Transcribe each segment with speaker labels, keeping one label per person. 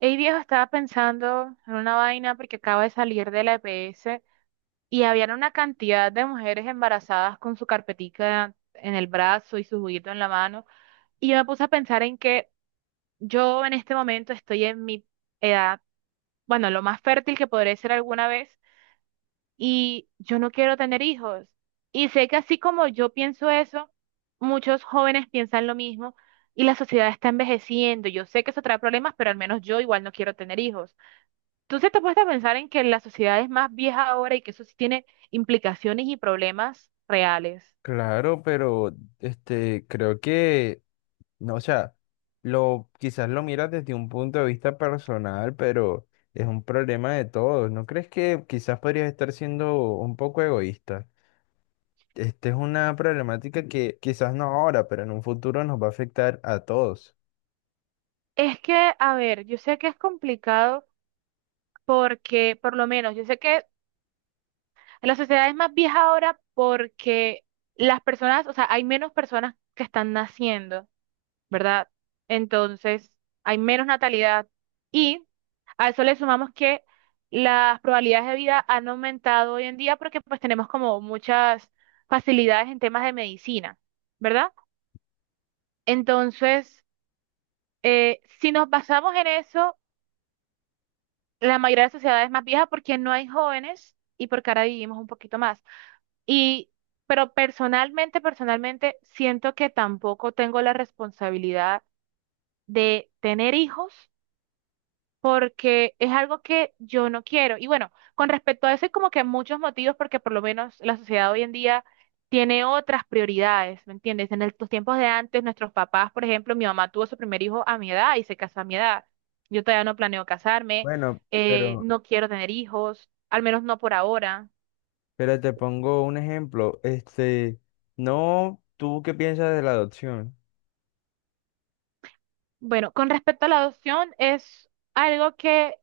Speaker 1: Ey viejo, estaba pensando en una vaina porque acabo de salir de la EPS y habían una cantidad de mujeres embarazadas con su carpetica en el brazo y su juguito en la mano. Y yo me puse a pensar en que yo en este momento estoy en mi edad, bueno, lo más fértil que podré ser alguna vez y yo no quiero tener hijos. Y sé que así como yo pienso eso, muchos jóvenes piensan lo mismo y la sociedad está envejeciendo. Yo sé que eso trae problemas, pero al menos yo igual no quiero tener hijos. Entonces te puedes pensar en que la sociedad es más vieja ahora y que eso sí tiene implicaciones y problemas reales.
Speaker 2: Claro, pero creo que, no, o sea, lo, quizás lo miras desde un punto de vista personal, pero es un problema de todos. ¿No crees que quizás podrías estar siendo un poco egoísta? Esta es una problemática que quizás no ahora, pero en un futuro nos va a afectar a todos.
Speaker 1: Es que, a ver, yo sé que es complicado porque, por lo menos, yo sé que la sociedad es más vieja ahora porque las personas, o sea, hay menos personas que están naciendo. ¿Verdad? Entonces, hay menos natalidad y a eso le sumamos que las probabilidades de vida han aumentado hoy en día porque pues tenemos como muchas facilidades en temas de medicina, ¿verdad? Entonces, si nos basamos en eso, la mayoría de las sociedades más viejas porque no hay jóvenes y porque ahora vivimos un poquito más. Y, pero personalmente, personalmente, siento que tampoco tengo la responsabilidad de tener hijos porque es algo que yo no quiero. Y bueno, con respecto a eso hay como que muchos motivos porque por lo menos la sociedad hoy en día tiene otras prioridades, ¿me entiendes? En los tiempos de antes, nuestros papás, por ejemplo, mi mamá tuvo su primer hijo a mi edad y se casó a mi edad. Yo todavía no planeo casarme,
Speaker 2: Bueno,
Speaker 1: no quiero tener hijos, al menos no por ahora.
Speaker 2: pero te pongo un ejemplo. No, ¿tú qué piensas de la adopción?
Speaker 1: Bueno, con respecto a la adopción, es algo que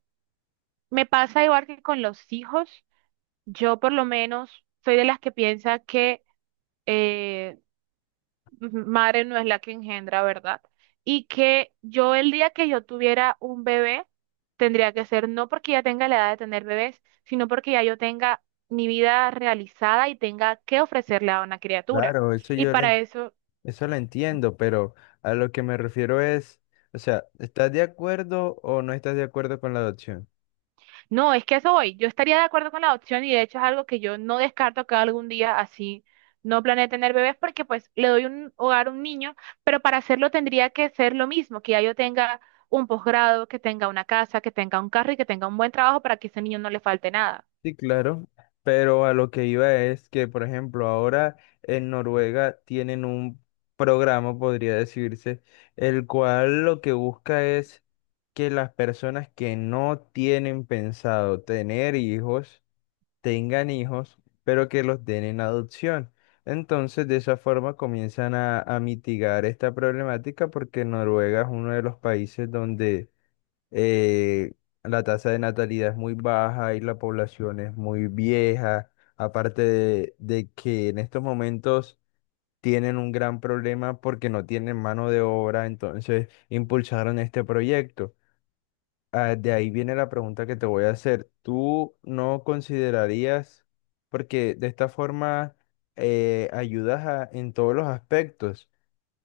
Speaker 1: me pasa igual que con los hijos. Yo por lo menos soy de las que piensa que eh, madre no es la que engendra, ¿verdad? Y que yo el día que yo tuviera un bebé, tendría que ser no porque ya tenga la edad de tener bebés, sino porque ya yo tenga mi vida realizada y tenga que ofrecerle a una criatura.
Speaker 2: Claro, eso
Speaker 1: Y
Speaker 2: yo lo
Speaker 1: para eso...
Speaker 2: eso lo entiendo, pero a lo que me refiero es, o sea, ¿estás de acuerdo o no estás de acuerdo con la adopción?
Speaker 1: No, es que a eso voy. Yo estaría de acuerdo con la adopción y de hecho es algo que yo no descarto que algún día, así no planee tener bebés, porque pues le doy un hogar a un niño, pero para hacerlo tendría que ser lo mismo, que ya yo tenga un posgrado, que tenga una casa, que tenga un carro y que tenga un buen trabajo para que ese niño no le falte nada.
Speaker 2: Sí, claro, pero a lo que iba es que, por ejemplo, ahora en Noruega tienen un programa, podría decirse, el cual lo que busca es que las personas que no tienen pensado tener hijos, tengan hijos, pero que los den en adopción. Entonces, de esa forma comienzan a mitigar esta problemática porque Noruega es uno de los países donde eh, la tasa de natalidad es muy baja y la población es muy vieja, aparte de que en estos momentos tienen un gran problema porque no tienen mano de obra, entonces impulsaron este proyecto. Ah, de ahí viene la pregunta que te voy a hacer. ¿Tú no considerarías, porque de esta forma ayudas a- en todos los aspectos,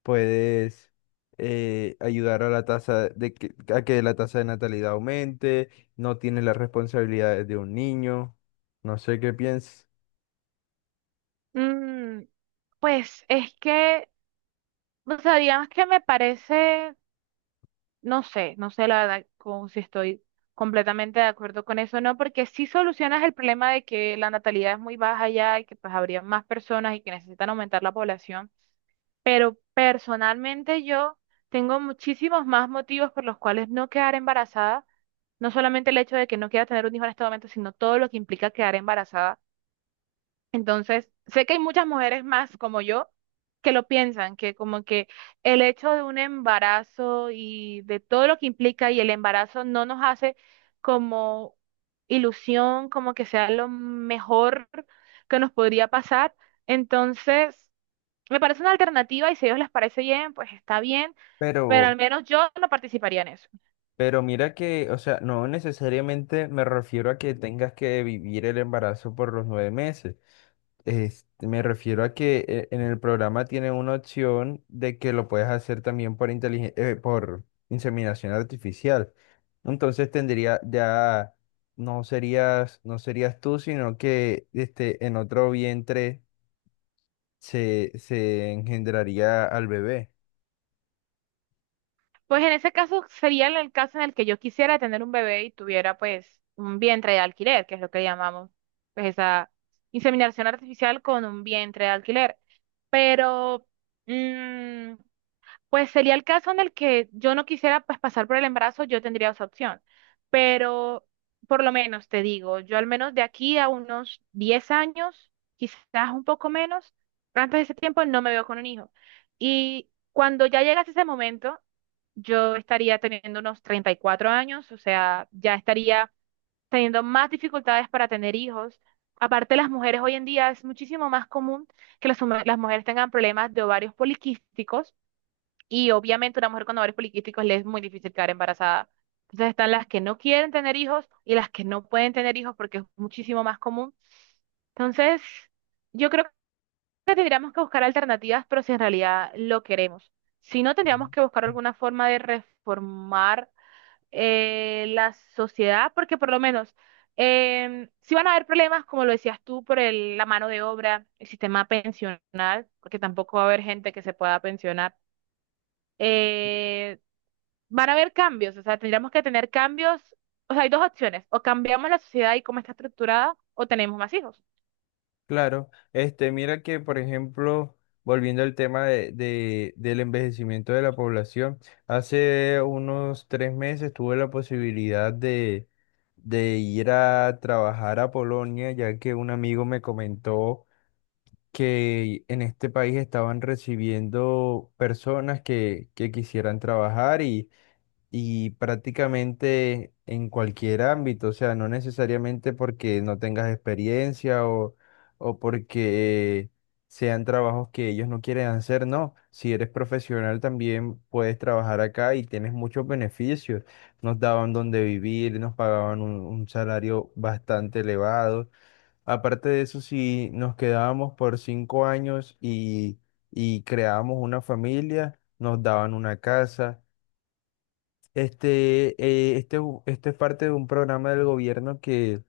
Speaker 2: puedes ayudar a la tasa de que, a que la tasa de natalidad aumente, no tienes las responsabilidades de un niño, no sé qué piensas,
Speaker 1: Mm, pues es que, o sea, digamos que me parece... No sé, no sé la verdad como si estoy completamente de acuerdo con eso, no, porque si solucionas el problema de que la natalidad es muy baja ya y que pues habría más personas y que necesitan aumentar la población. Personalmente yo tengo muchísimos más motivos por los cuales no quedar embarazada, no solamente el hecho de que no quiera tener un hijo en este momento, sino todo lo que implica quedar embarazada. Entonces, sé que hay muchas mujeres más como yo que lo piensan, que como que el hecho de un embarazo y de todo lo que implica y el embarazo no nos hace como ilusión, como que sea lo mejor que nos podría pasar. Entonces, me parece una alternativa y si a ellos les parece bien, pues está bien, pero
Speaker 2: pero,
Speaker 1: al menos yo no participaría en eso.
Speaker 2: pero mira que, o sea, no necesariamente me refiero a que tengas que vivir el embarazo por los 9 meses. Me refiero a que en el programa tiene una opción de que lo puedes hacer también por por inseminación artificial. Entonces tendría ya no serías no serías tú, sino que este en otro vientre se engendraría al bebé.
Speaker 1: Pues en ese caso sería el caso en el que yo quisiera tener un bebé y tuviera pues un vientre de alquiler, que es lo que llamamos, pues esa inseminación artificial con un vientre de alquiler. Pero mm, pues sería el caso en el que yo no quisiera pues pasar por el embarazo, yo tendría esa opción. Pero por lo menos te digo, yo al menos de aquí a unos 10 años, quizás un poco menos, antes de ese tiempo no me veo con un hijo. Y cuando ya llegase ese momento, yo estaría teniendo unos 34 años, o sea, ya estaría teniendo más dificultades para tener hijos. Aparte, las mujeres hoy en día es muchísimo más común que las mujeres tengan problemas de ovarios poliquísticos y obviamente una mujer con ovarios poliquísticos le es muy difícil quedar embarazada. Entonces están las que no quieren tener hijos y las que no pueden tener hijos porque es muchísimo más común. Entonces, yo creo que tendríamos que buscar alternativas, pero si en realidad lo queremos. Si no, tendríamos que buscar
Speaker 2: Mm.
Speaker 1: alguna forma de reformar la sociedad, porque por lo menos, si van a haber problemas, como lo decías tú, por la mano de obra, el sistema pensional, porque tampoco va a haber gente que se pueda pensionar. eh, Van a haber cambios, o sea, tendríamos que tener cambios. O sea, hay dos opciones, o cambiamos la sociedad y cómo está estructurada, o tenemos más hijos.
Speaker 2: Claro, mira que, por ejemplo, volviendo al tema del envejecimiento de la población, hace unos 3 meses tuve la posibilidad de ir a trabajar a Polonia, ya que un amigo me comentó que en este país estaban recibiendo personas que quisieran trabajar y prácticamente en cualquier ámbito, o sea, no necesariamente porque no tengas experiencia o porque sean trabajos que ellos no quieren hacer, no. Si eres profesional también puedes trabajar acá y tienes muchos beneficios. Nos daban donde vivir, nos pagaban un salario bastante elevado. Aparte de eso, si nos quedábamos por 5 años y creábamos una familia, nos daban una casa esto es parte de un programa del gobierno que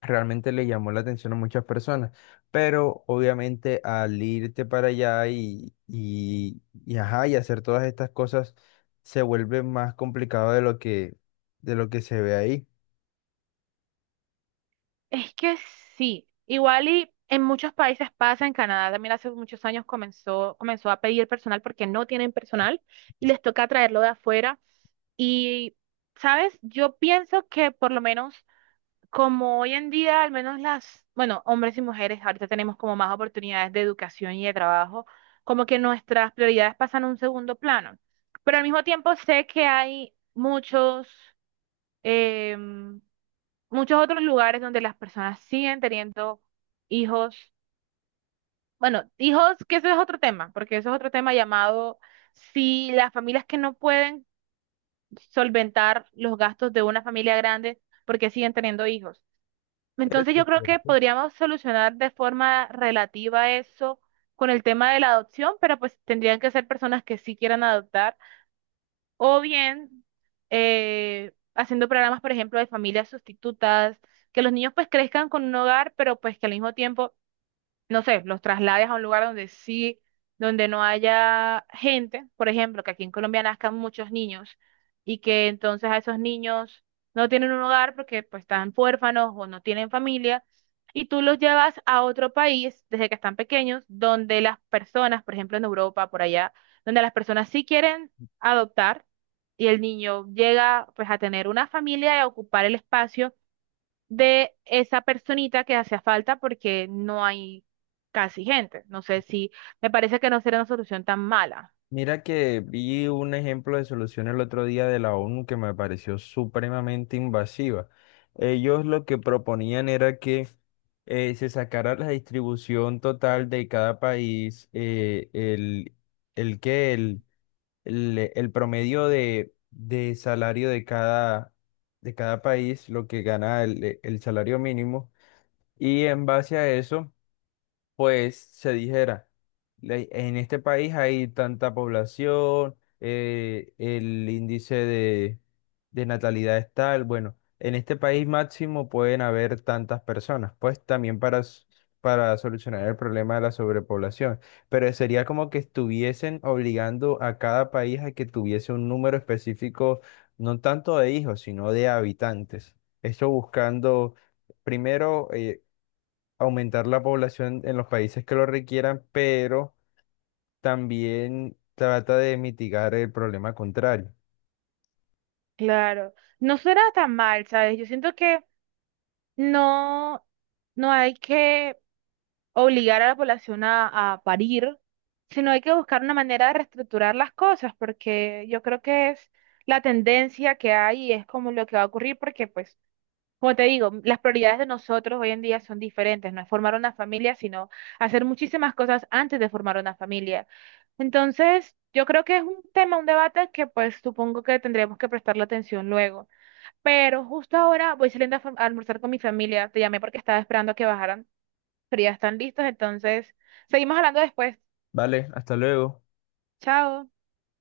Speaker 2: realmente le llamó la atención a muchas personas, pero obviamente al irte para allá y, ajá, y hacer todas estas cosas se vuelve más complicado de lo que se ve ahí.
Speaker 1: Es que sí, igual y en muchos países pasa, en Canadá también hace muchos años comenzó a pedir personal porque no tienen personal y les toca traerlo de afuera. Y, ¿sabes? Yo pienso que por lo menos... Como hoy en día, al menos las, bueno, hombres y mujeres, ahorita tenemos como más oportunidades de educación y de trabajo, como que nuestras prioridades pasan a un segundo plano. Pero al mismo tiempo sé que hay muchos, em, muchos otros lugares donde las personas siguen teniendo hijos. Bueno, hijos, que eso es otro tema, porque eso es otro tema llamado si las familias que no pueden solventar los gastos de una familia grande, porque siguen teniendo hijos. Entonces yo creo que
Speaker 2: ¿Cierto?
Speaker 1: podríamos solucionar de forma relativa eso con el tema de la adopción, pero pues tendrían que ser personas que sí quieran adoptar o bien haciendo programas, por ejemplo, de familias sustitutas, que los niños pues crezcan con un hogar, pero pues que al mismo tiempo no sé, los traslades a un lugar donde sí, donde no haya gente, por ejemplo, que aquí en Colombia nazcan muchos niños y que entonces a esos niños no tienen un hogar porque pues están huérfanos o no tienen familia y tú los llevas a otro país desde que están pequeños donde las personas, por ejemplo en Europa, por allá, donde las personas sí quieren adoptar y el niño llega pues a tener una familia y a ocupar el espacio de esa personita que hacía falta porque no hay casi gente. No sé si, me parece que no será una solución tan mala.
Speaker 2: Mira que vi un ejemplo de solución el otro día de la ONU que me pareció supremamente invasiva. Ellos lo que proponían era que se sacara la distribución total de cada país, el que el promedio de salario de cada país, lo que gana el salario mínimo, y en base a eso pues se dijera, le- en este país hay tanta población, el índice de natalidad es tal, bueno, en este país máximo pueden haber tantas personas, pues también para, s- para solucionar el problema de la sobrepoblación, pero sería como que estuviesen obligando a cada país a que tuviese un número específico, no tanto de hijos, sino de habitantes. Esto buscando... Primero, aumentar la población en los países que lo requieran, pero también trata de mitigar el problema contrario.
Speaker 1: Claro, no será tan mal, ¿sabes? Yo siento que no, no hay que obligar a la población a parir, sino hay que buscar una manera de reestructurar las cosas, porque yo creo que es la tendencia que hay y es como lo que va a ocurrir, porque pues... Como te digo, las prioridades de nosotros hoy en día son diferentes, no es formar una familia, sino hacer muchísimas cosas antes de formar una familia. Entonces, yo creo que es un tema, un debate que pues supongo que tendremos que prestarle atención luego. Pero justo ahora voy saliendo a, a almorzar con mi familia, te llamé porque estaba esperando a que bajaran, pero ya están listos, entonces seguimos hablando después.
Speaker 2: Vale, hasta luego.
Speaker 1: Chao.